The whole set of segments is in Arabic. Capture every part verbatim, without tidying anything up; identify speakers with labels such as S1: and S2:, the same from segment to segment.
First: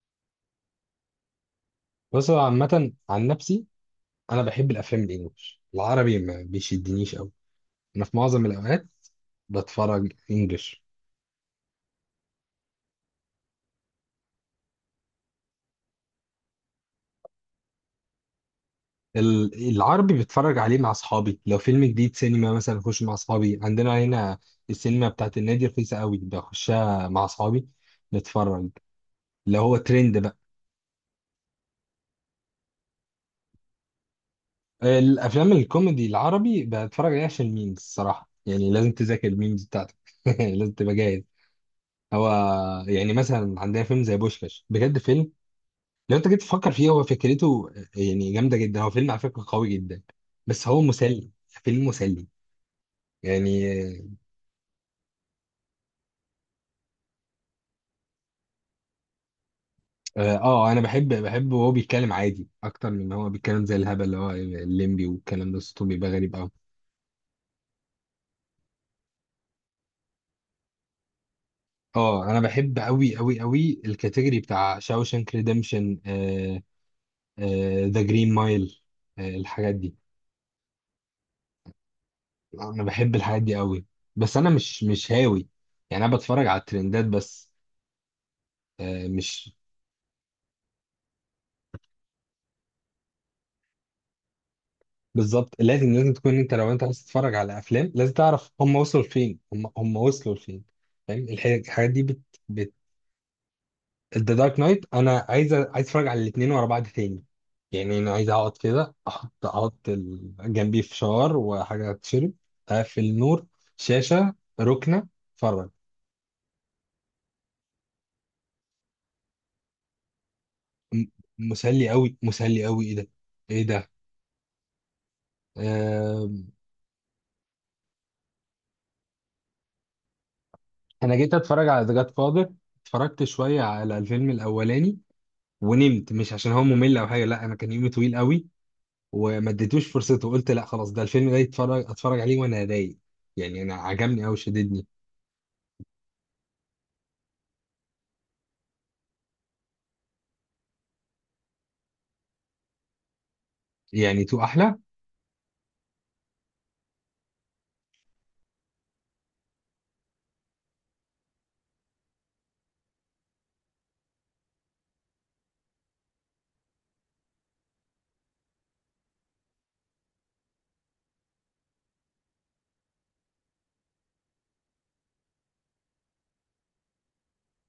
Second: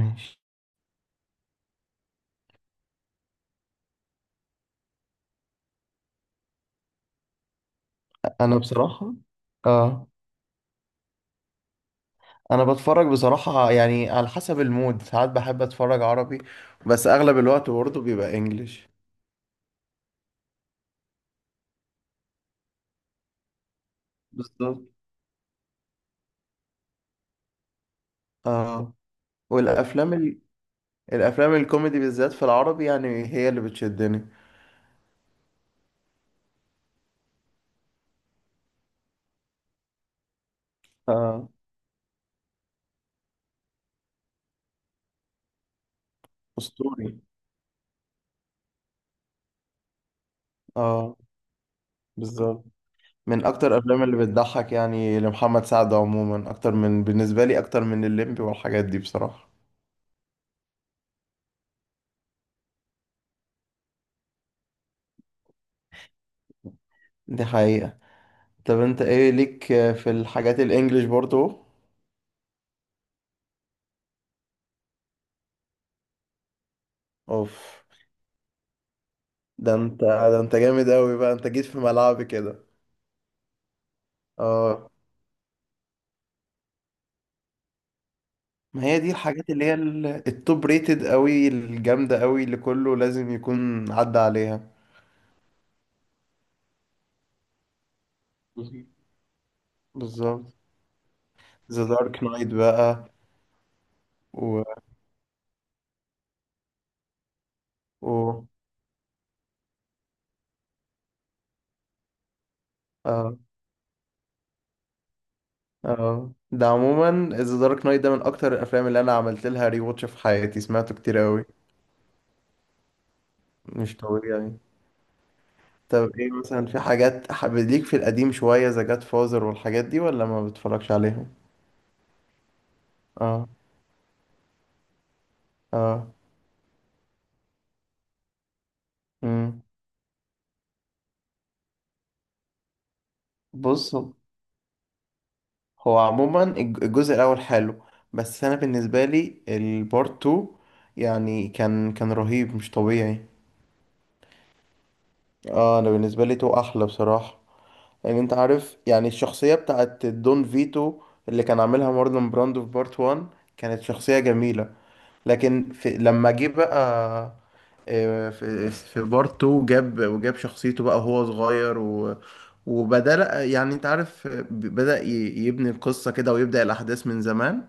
S1: ماشي.
S2: بس هو عامة عن نفسي. أنا بحب الأفلام الإنجليش، العربي ما بيشدنيش أوي. أنا في معظم
S1: انا
S2: الأوقات
S1: بصراحه، اه،
S2: بتفرج إنجليش.
S1: انا بتفرج بصراحه، يعني على حسب المود. ساعات بحب اتفرج عربي، بس اغلب الوقت برضه بيبقى انجليش.
S2: ال- العربي بتفرج عليه مع أصحابي، لو فيلم جديد سينما مثلا أخش مع أصحابي عندنا هنا.
S1: بالظبط.
S2: السينما بتاعت النادي رخيصة أوي، بخشها مع أصحابي نتفرج
S1: اه.
S2: اللي هو
S1: والافلام
S2: ترند بقى.
S1: ال... الافلام الكوميدي بالذات في العربي يعني هي اللي بتشدني.
S2: الأفلام الكوميدي العربي بتفرج عليها عشان الميمز، الصراحة يعني لازم تذاكر الميمز بتاعتك. لازم تبقى جاهز.
S1: اه.
S2: هو يعني مثلا عندنا فيلم زي بوشكاش، بجد فيلم لو انت جيت تفكر فيه، هو
S1: اسطوري.
S2: فكرته آه، يعني جامده جدا، هو فيلم على فكره قوي جدا، بس هو
S1: اه.
S2: مسلي، فيلم مسلي
S1: بالظبط. من
S2: يعني.
S1: اكتر الافلام اللي بتضحك يعني، لمحمد سعد عموما اكتر من، بالنسبه لي اكتر من الليمبي والحاجات دي بصراحه.
S2: اه، آه، انا بحب بحب وهو بيتكلم عادي اكتر من ان هو بيتكلم زي الهبل اللي هو الليمبي، والكلام ده صوته بيبقى غريب قوي.
S1: دي حقيقه. طب انت ايه ليك في الحاجات الانجليش برضه؟
S2: اه انا بحب قوي قوي قوي الكاتيجوري بتاع شاوشانك ريديمشن،
S1: اوف.
S2: ذا جرين مايل، الحاجات
S1: ده
S2: دي.
S1: انت ده انت جامد قوي بقى، انت جيت في ملعبي كده.
S2: انا بحب الحاجات دي قوي، بس انا مش
S1: اه.
S2: مش هاوي. يعني انا بتفرج على الترندات بس.
S1: ما هي
S2: آه،
S1: دي الحاجات
S2: مش
S1: اللي هي ال- التوب ريتد قوي، الجامدة قوي اللي كله لازم يكون عدى عليها.
S2: بالظبط، لازم لازم تكون انت، لو انت عايز تتفرج على افلام لازم تعرف هم
S1: بالظبط.
S2: وصلوا لفين، هم هم وصلوا
S1: بالظبط.
S2: لفين، فاهم؟ الح-
S1: ذا
S2: الحاجات دي بت
S1: دارك نايت
S2: بت
S1: بقى.
S2: ذا دارك
S1: و.
S2: نايت انا عايز عايز اتفرج على الاثنين ورا بعض تاني. يعني انا عايز
S1: و.
S2: اقعد كده، احط احط ال- جنبي فشار وحاجه تشرب، اقفل
S1: اه.
S2: نور، شاشه، ركنه، اتفرج.
S1: اه. ده عموما ذا دارك نايت ده من اكتر الافلام اللي انا عملت لها ري واتش في حياتي، سمعته
S2: م-
S1: كتير قوي.
S2: مسلي قوي مسلي قوي، ايه ده ايه ده.
S1: مش طبيعي. طب ايه
S2: آه
S1: مثلا، في حاجات حابب ليك في القديم شوية، ذا جاد فازر والحاجات دي، ولا ما بتتفرجش
S2: انا
S1: عليهم؟
S2: جيت اتفرج على ذا جاد فاذر، اتفرجت
S1: اه.
S2: شويه على الفيلم الاولاني ونمت، مش عشان هو ممل او حاجه، لا، انا كان يومي طويل قوي، وما
S1: اه.
S2: اديتوش فرصته، وقلت لا خلاص ده الفيلم ده يتفرج اتفرج عليه وانا رايق. يعني انا
S1: بص،
S2: عجبني قوي، شددني.
S1: هو عموما الج- الجزء الاول حلو، بس انا بالنسبه لي البارت تو يعني كان كان رهيب، مش طبيعي.
S2: يعني تو احلى.
S1: اه، انا بالنسبه لي تو احلى بصراحه. يعني انت عارف، يعني الشخصيه بتاعت دون فيتو اللي كان عاملها مارلون براندو في بارت وان كانت شخصيه جميله. لكن في لما جه بقى، آه، في في بارت تو جاب، وجاب شخصيته بقى وهو صغير، و، وبدأ يعني انت عارف، بدأ ي- يبني القصة كده ويبدأ الأحداث من زمان.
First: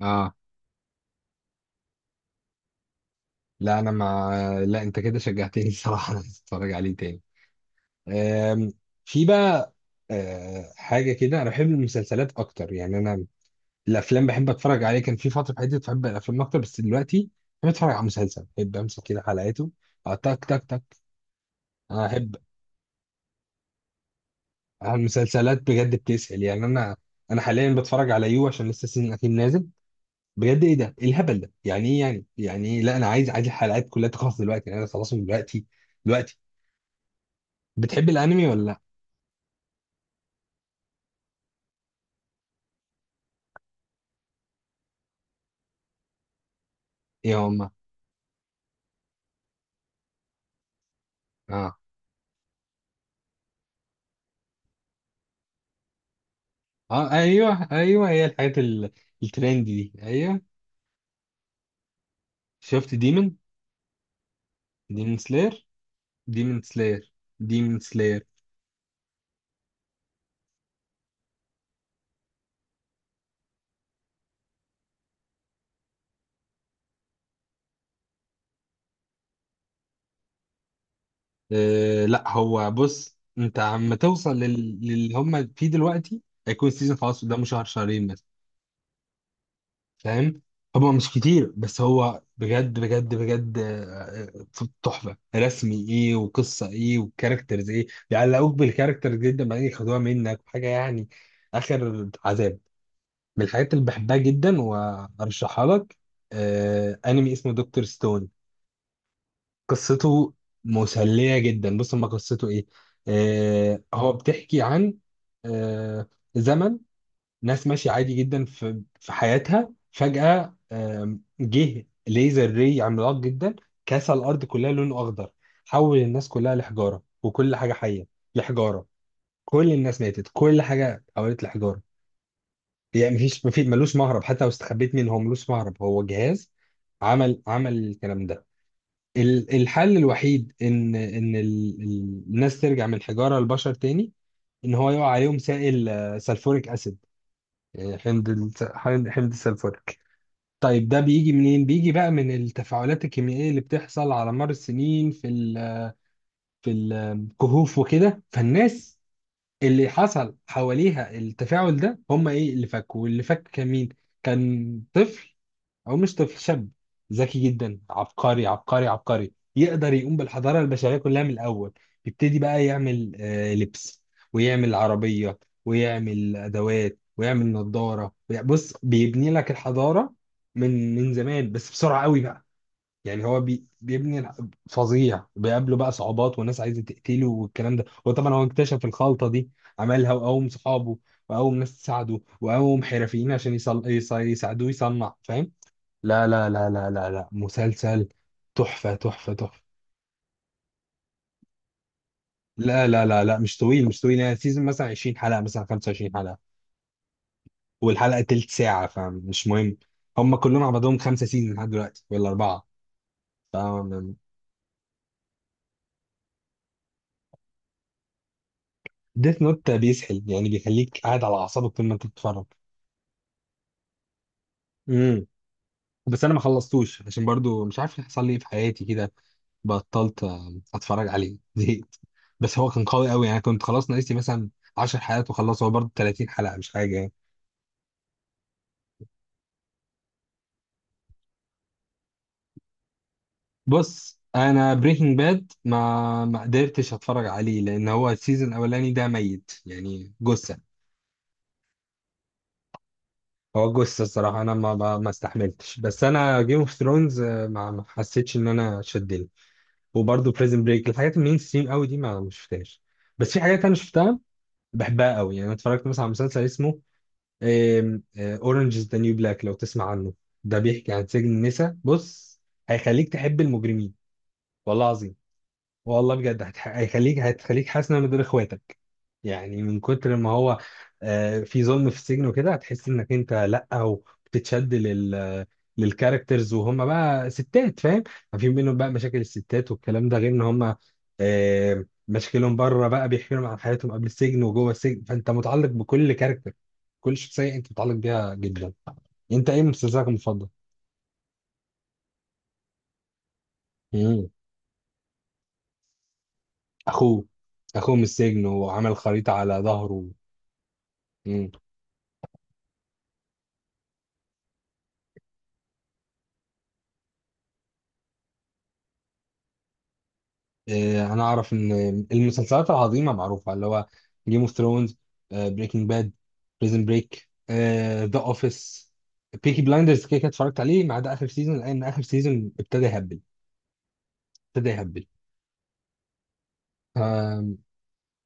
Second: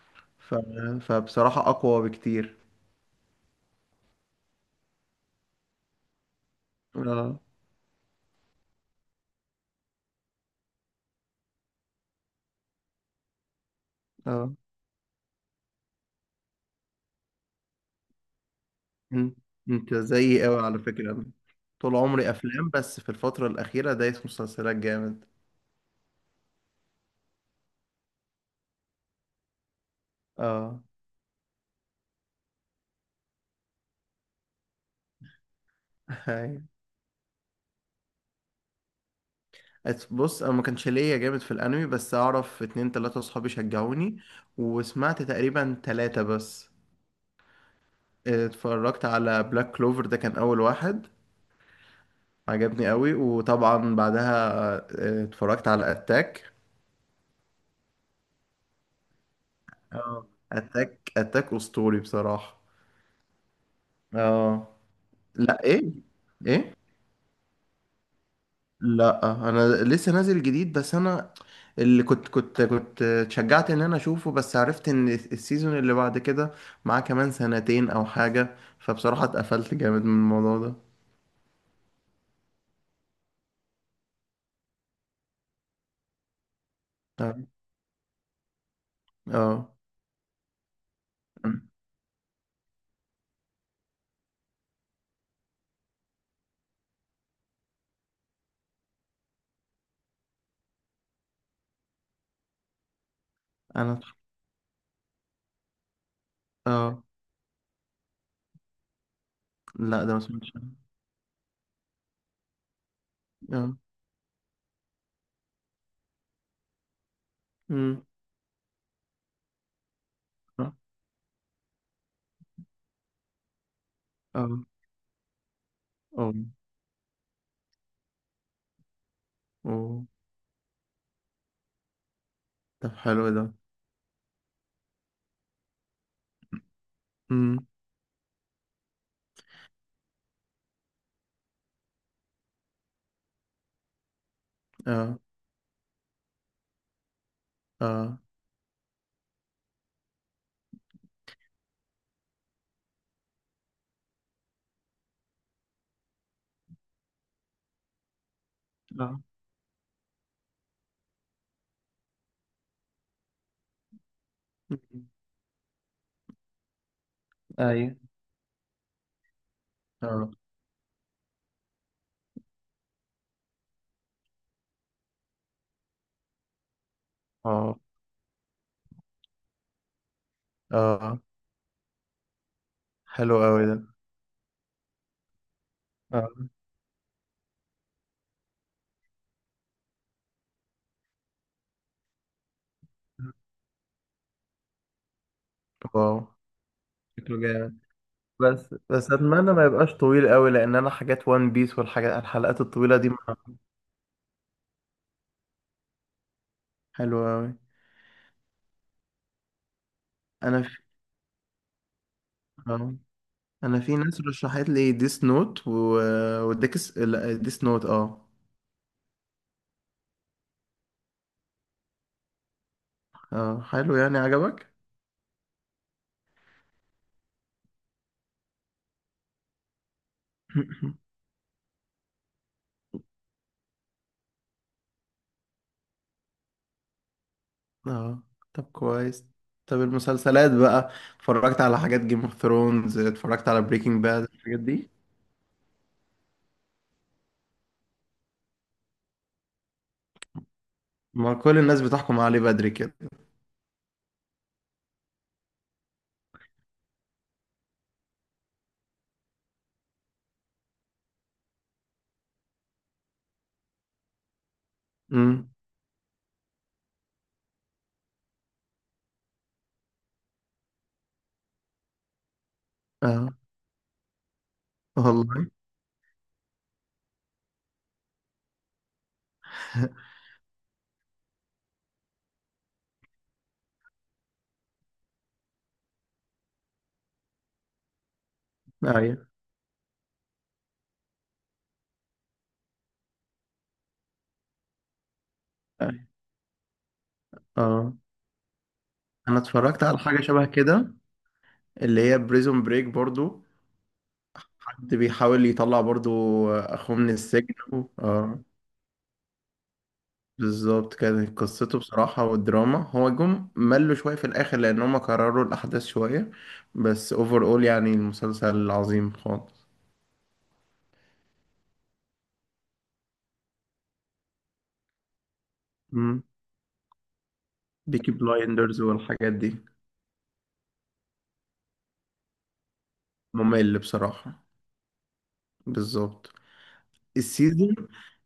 S2: اه
S1: ف... فبصراحة أقوى بكتير.
S2: لا انا ما لا، انت كده شجعتني. الصراحه انا عايز اتفرج عليه تاني.
S1: اه.
S2: آم، في بقى آه، حاجه كده، انا بحب المسلسلات اكتر يعني انا. الافلام بحب
S1: اه.
S2: اتفرج عليه، كان في فتره في حياتي بحب الافلام اكتر، بس دلوقتي بحب اتفرج على مسلسل، بحب امسك كده
S1: ان-
S2: حلقاته.
S1: انت
S2: آه،
S1: زيي
S2: تك
S1: قوي
S2: تك
S1: على
S2: تك.
S1: فكرة. أنا طول
S2: انا
S1: عمري
S2: احب
S1: أفلام، بس في الفترة الأخيرة دايس مسلسلات جامد.
S2: المسلسلات بجد، بتسحل يعني انا انا حاليا بتفرج على يو عشان لسه السيزون الاخير نازل. بجد ايه
S1: اه.
S2: ده، إيه الهبل ده، يعني ايه، يعني يعني إيه؟ لا انا عايز عايز الحلقات كلها تخلص دلوقتي، يعني انا خلاص من دلوقتي دلوقتي. بتحب الانمي ولا لا؟
S1: بص، انا ما كانش ليا جامد في الانمي، بس اعرف اتنين تلاتة اصحابي شجعوني، وسمعت تقريبا تلاتة بس.
S2: يا ماما.
S1: اتفرجت على بلاك كلوفر، ده كان اول واحد.
S2: اه
S1: عجبني قوي، وطبعا بعدها اه، اتفرجت على اتاك.
S2: اه، ايوه ايوه، هي الحاجات ال- الترند دي،
S1: اه.
S2: ايوه.
S1: اتاك، اتاك اسطوري بصراحة.
S2: شفت ديمون،
S1: اه.
S2: ديمون
S1: لا،
S2: سلاير،
S1: ايه؟
S2: ديمون
S1: ايه؟
S2: سلاير، ديمون سلاير.
S1: لا، انا لسه نازل جديد، بس انا اللي كنت كنت كنت اتشجعت ان انا اشوفه، بس عرفت ان السيزون اللي بعد كده معاه كمان سنتين او حاجة، فبصراحة اتقفلت جامد من الموضوع ده.
S2: آه لا، هو بص انت عم توصل لل... للي هم فيه دلوقتي، هيكون السيزون خلاص قدامه
S1: اه.
S2: شهر شهرين،
S1: اه.
S2: فاهم؟ هو مش كتير، بس هو بجد بجد بجد. آه، آه، تحفه رسمي، ايه وقصه ايه والكاركترز ايه، بيعلقوك بالكاركترز جدا بعدين ياخدوها منك حاجه يعني، اخر عذاب. من الحاجات اللي
S1: انا.
S2: بحبها جدا وارشحها لك آه
S1: اه.
S2: انمي اسمه دكتور ستون.
S1: لا ده ما
S2: قصته
S1: سمعتش عنه.
S2: مسليه جدا، بص ما قصته ايه.
S1: اه.
S2: آه هو بتحكي عن آه زمن، ناس ماشية
S1: امم.
S2: عادي جدا في في حياتها، فجأة
S1: اه.
S2: آم، جه ليزر ري عملاق جدا كسر الأرض
S1: اه.
S2: كلها، لونه أخضر، حول الناس
S1: اه.
S2: كلها لحجارة، وكل حاجة حية لحجارة. كل الناس
S1: اه.
S2: ماتت، كل حاجة اتحولت لحجارة.
S1: طب
S2: يعني
S1: حلو
S2: مفيش
S1: ده.
S2: مفيش ملوش مهرب، حتى لو استخبيت منه هو ملوش مهرب، هو جهاز عمل
S1: امم.
S2: عمل الكلام ده. ال- الحل الوحيد ان ان ال- ال- الناس ترجع من حجارة لبشر تاني، ان هو يقع
S1: اه.
S2: عليهم سائل آه، سلفوريك اسيد، يعني
S1: اه.
S2: حمض الس- حمض حمض السلفوريك. طيب ده بيجي منين؟ بيجي بقى من التفاعلات الكيميائية اللي بتحصل على مر السنين في ال في الكهوف وكده، فالناس
S1: اه.
S2: اللي حصل حواليها التفاعل ده هم ايه اللي فكوا، واللي فك كان مين؟ كان
S1: امم.
S2: طفل، او مش طفل، شاب ذكي جدا،
S1: ايوه.
S2: عبقري عبقري عبقري، يقدر يقوم
S1: اه.
S2: بالحضاره البشريه كلها من الاول. يبتدي بقى يعمل آه، لبس، ويعمل عربيه، ويعمل ادوات، ويعمل
S1: اه.
S2: نظاره، ويع- بص بيبني لك الحضاره من من
S1: اه.
S2: زمان، بس بسرعه قوي بقى. يعني
S1: حلو
S2: هو
S1: قوي
S2: بي
S1: ده.
S2: بيبني الح- فظيع. بيقابله بقى صعوبات،
S1: اه.
S2: وناس عايزه تقتله والكلام ده، وطبعا هو اكتشف الخلطه دي، عملها وقوم صحابه، وقوم ناس تساعده، وقوم حرفيين عشان يصل... يص- يساعدوه يصنع، فاهم؟
S1: واو،
S2: لا لا لا لا لا لا،
S1: شكله جامد.
S2: مسلسل.
S1: بس
S2: تحفة
S1: بس
S2: تحفة
S1: اتمنى
S2: تحفة.
S1: ما يبقاش طويل قوي، لان انا حاجات وان بيس والحاجات الحلقات
S2: لا
S1: الطويله
S2: لا
S1: دي
S2: لا لا،
S1: ما-
S2: مش طويل مش طويل، يعني سيزون مثلا عشرين حلقة، مثلا خمسة وعشرين حلقة،
S1: حلوه قوي.
S2: والحلقة تلت ساعة، فمش مهم. هم كلهم
S1: انا
S2: على
S1: في.
S2: بعضهم خمسة سيزون لحد دلوقتي ولا أربعة.
S1: آه.
S2: ف
S1: انا في ناس رشحت لي ديس نوت و... وديكس لا ديس نوت. اه.
S2: ديث نوت بيسحل، يعني بيخليك قاعد على أعصابك طول ما أنت بتتفرج.
S1: اه. حلو يعني، عجبك.
S2: امم، بس أنا ما خلصتوش عشان برضو مش عارف حصل لي إيه في حياتي كده، بطلت آه، أتفرج عليه. زهقت. بس هو كان قوي قوي، يعني كنت خلاص ناقص لي مثلا عشر حلقات وخلص، هو برضو تلاتين حلقة، مش حاجة يعني.
S1: اه. طب كويس. طب المسلسلات بقى، اتفرجت على حاجات جيم اوف ثرونز؟ اتفرجت على بريكنج
S2: بص
S1: باد، الحاجات
S2: انا
S1: دي.
S2: بريكنج باد ما ما قدرتش اتفرج عليه، لان هو السيزون الاولاني ده ميت، يعني جثه،
S1: ما كل الناس بتحكم عليه بدري كده.
S2: هو جثه الصراحه، انا ما ما ما استحملتش. بس انا جيم اوف ثرونز ما ما حسيتش ان انا شدني، وبرضه بريزن بريك الحاجات المين ستريم قوي دي ما ما شفتهاش. بس في حاجات انا شفتها، بحبها قوي، يعني
S1: امم.
S2: أنا اتفرجت مثلا على مسلسل اسمه اورنج از ذا نيو بلاك، لو تسمع عنه. ده بيحكي عن سجن النساء، بص هيخليك
S1: اه.
S2: تحب المجرمين، والله العظيم،
S1: والله.
S2: والله بجد. هتح- هيخليك، هتخليك حاسس انك من دول، اخواتك يعني، من كتر ما هو آه، في ظلم في السجن وكده هتحس انك انت، لا، وبتتشد لل للكاركترز وهم بقى ستات، فاهم؟ في منهم بقى مشاكل
S1: ايوه.
S2: الستات والكلام ده، غير ان هم آه، مشاكلهم بره بقى، بيحكي لهم عن حياتهم قبل السجن وجوه السجن، فانت متعلق
S1: أيوة.
S2: بكل كاركتر، كل شخصيه انت
S1: اه.
S2: متعلق بيها جدا.
S1: انا
S2: انت ايه
S1: اتفرجت على
S2: مسلسلك
S1: حاجه شبه
S2: المفضل؟
S1: كده، اللي هي بريزون بريك برضو،
S2: مم.
S1: حد بيحاول يطلع برضو اخوه من
S2: اخوه
S1: السجن و-
S2: اخوه من
S1: اه.
S2: السجن وعمل خريطه على ظهره.
S1: بالظبط، كانت قصته بصراحة، والدراما هو جم ملوا شوية في الآخر لأن هما كرروا الأحداث شوية. بس اوفر اول يعني المسلسل عظيم خالص.
S2: آه، انا اعرف ان المسلسلات العظيمه معروفه، اللي هو جيم اوف ثرونز، بريكنج باد،
S1: امم.
S2: بريزن بريك،
S1: بيكي
S2: ذا
S1: بلايندرز
S2: اوفيس،
S1: والحاجات دي.
S2: بيكي بلايندرز كده كده اتفرجت عليه، ما عدا اخر سيزون لان اخر سيزون ابتدى يهبل،
S1: ممل بصراحة.
S2: ابتدى يهبل.
S1: بالظبط.
S2: آه،
S1: السيزون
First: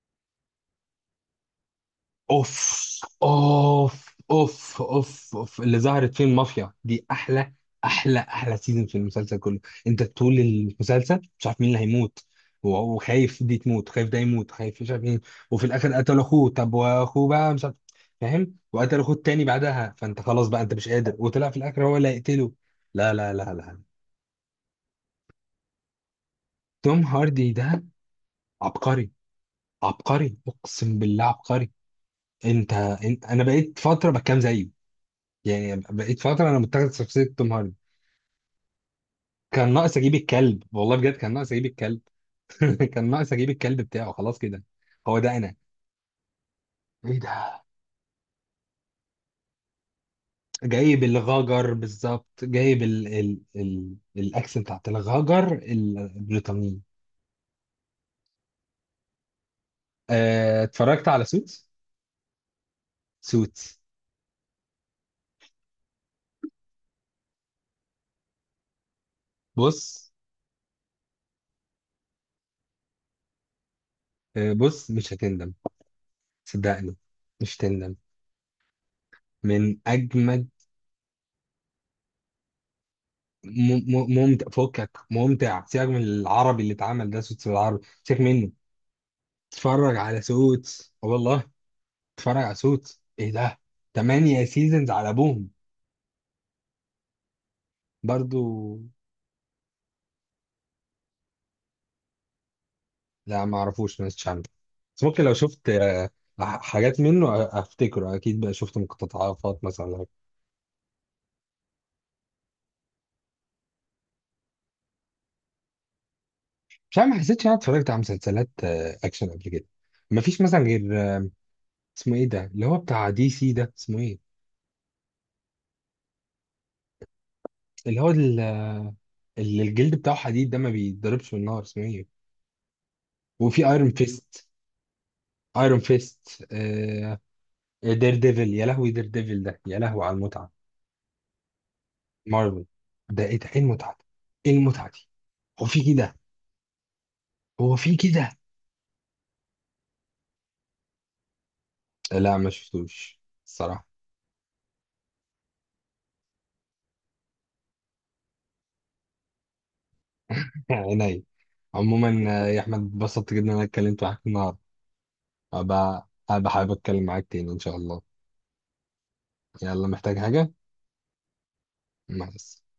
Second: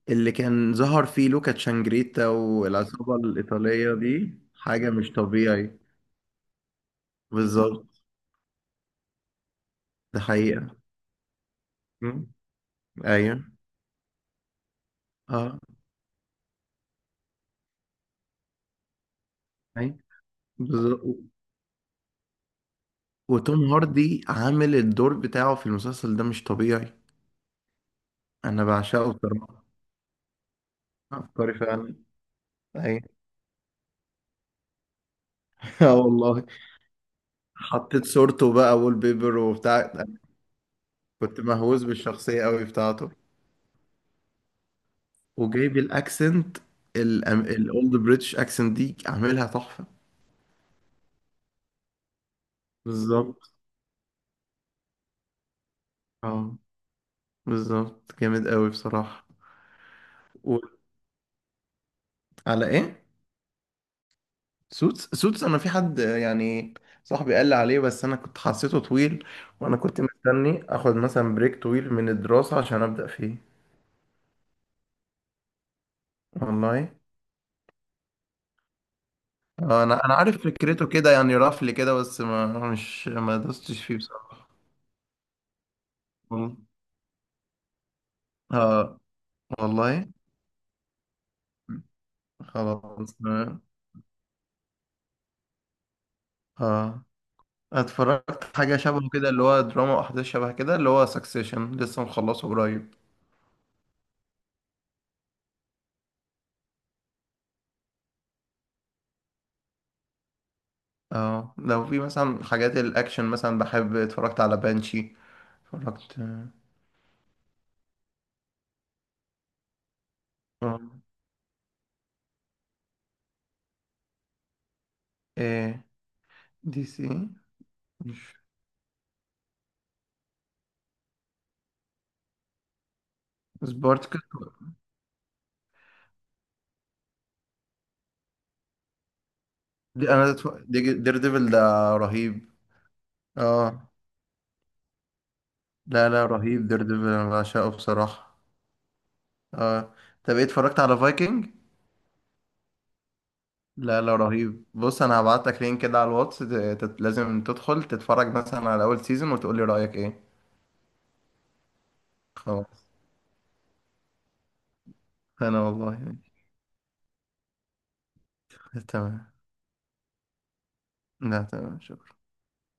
S1: اللي كان ظهر فيه لوكا تشانجريتا
S2: اوف
S1: والعصابة الإيطالية
S2: اوف
S1: دي،
S2: اوف
S1: حاجة مش
S2: اوف اوف،
S1: طبيعي.
S2: اللي ظهرت فيه المافيا دي احلى،
S1: بالظبط.
S2: احلى احلى سيزون في المسلسل كله. انت
S1: ده
S2: طول
S1: حقيقة.
S2: المسلسل مش عارف مين اللي هيموت، و-
S1: ايوه.
S2: وخايف دي تموت، خايف ده يموت، خايف مش عارف مين.
S1: اه.
S2: وفي الاخر قتل اخوه، طب واخوه بقى مش عارف، فاهم؟ وقتل اخوه التاني بعدها،
S1: ايوه.
S2: فانت خلاص بقى انت مش
S1: بالظبط.
S2: قادر، وطلع في الاخر هو اللي هيقتله. لا لا لا
S1: وتوم
S2: لا.
S1: هاردي عامل الدور بتاعه في المسلسل ده مش طبيعي.
S2: توم هاردي ده
S1: انا
S2: عبقري،
S1: بعشقه بصراحه.
S2: عبقري، اقسم بالله
S1: عبقري
S2: عبقري.
S1: فعلا.
S2: انت.
S1: ايوه.
S2: إن- انا بقيت فتره بكام زيه، يعني
S1: اه
S2: بقيت
S1: والله.
S2: فترة أنا متخذ شخصية توم هاردي.
S1: حطيت صورته بقى وول بيبر
S2: كان
S1: وبتاع.
S2: ناقص أجيب الكلب، والله بجد، كان
S1: كنت
S2: ناقص أجيب
S1: مهووس
S2: الكلب.
S1: بالشخصيه قوي
S2: كان
S1: بتاعته.
S2: ناقص أجيب الكلب بتاعه، خلاص كده هو ده أنا.
S1: وجايب الاكسنت،
S2: إيه ده،
S1: الاولد بريتش اكسنت دي عاملها تحفه.
S2: جايب الغاجر بالظبط، جايب ال ال
S1: بالظبط.
S2: ال الأكس بتاعت الغاجر
S1: اه.
S2: البريطانية.
S1: بالظبط، جامد قوي بصراحه.
S2: آه، اتفرجت على سوتس.
S1: وعلى ايه؟
S2: سوتس
S1: سوتس؟ سوتس انا في حد، آه، يعني صاحبي قال لي عليه، بس انا كنت حسيته طويل، وانا كنت
S2: بص،
S1: مستني اخد مثلا بريك طويل من الدراسة عشان ابدأ فيه.
S2: آه، بص مش هتندم،
S1: والله.
S2: صدقني مش هتندم، من
S1: آه، انا، انا عارف
S2: أجمد.
S1: فكرته كده، يعني رفل كده، بس ما مش ما دوستش
S2: م-
S1: فيه
S2: م- ممتع،
S1: بصراحة.
S2: فكك، ممتع، سيبك من
S1: والله.
S2: العربي اللي اتعمل، ده سوتس بالعربي سيبك منه.
S1: اه
S2: اتفرج
S1: والله.
S2: على سوتس، آه والله، اتفرج على سوتس،
S1: خلاص.
S2: ايه ده. تمانية سيزونز على ابوهم.
S1: اه.
S2: برضو،
S1: اتفرجت حاجة شبه كده، اللي هو دراما واحداث شبه كده، اللي هو سكسيشن، لسه مخلصه قريب.
S2: لا ما اعرفوش، ما عارف، بس ممكن لو شفت آه، ح- حاجات منه أ- افتكره اكيد، بقى شفت مقتطفات مثلا ولا حاجة.
S1: اه، لو في مثلا حاجات الاكشن مثلا بحب، اتفرجت على بانشي. اتفرجت.
S2: مش عارف، ما حسيتش إن انا اتفرجت على مسلسلات آه، اكشن قبل كده، ما فيش مثلا
S1: آه،
S2: غير آه، اسمه ايه ده اللي هو بتاع دي سي ده، اسمه ايه؟
S1: ايه دي سي؟
S2: اللي هو
S1: مش
S2: ال- اللي الجلد بتاعه حديد ده، ما بيتضربش بالنار، اسمه ايه؟ وفي ايرون
S1: سبارتكس.
S2: فيست. ايرون فيست، دير ديفل، يا لهوي دير ديفل ده، يا لهوي
S1: دي
S2: على
S1: انا
S2: المتعه.
S1: اتف- دي دير ديفل ده رهيب.
S2: مارفل. ده ايه ده، ايه
S1: اه.
S2: المتعه دي، ايه المتعه دي، هو في
S1: لا
S2: كده؟
S1: لا، رهيب، دير ديفل انا بعشقه
S2: هو في كده؟
S1: بصراحة. اه. طب ايه، اتفرجت على فايكنج؟
S2: لا ما شفتوش الصراحه.
S1: لا لا، رهيب. بص انا هبعت لك لينك كده على الواتس، ت- تت- لازم تدخل تتفرج مثلا على اول سيزون وتقولي رأيك ايه.
S2: عيني، عموما آه، يا احمد
S1: خلاص.
S2: اتبسطت جدا ان انا اتكلمت معاك النهارده،
S1: انا
S2: هبقى
S1: والله.
S2: هبقى حابب اتكلم معاك تاني ان شاء الله.
S1: تمام.
S2: يلا، محتاج حاجه؟
S1: لا، تمام.
S2: مع السلامه.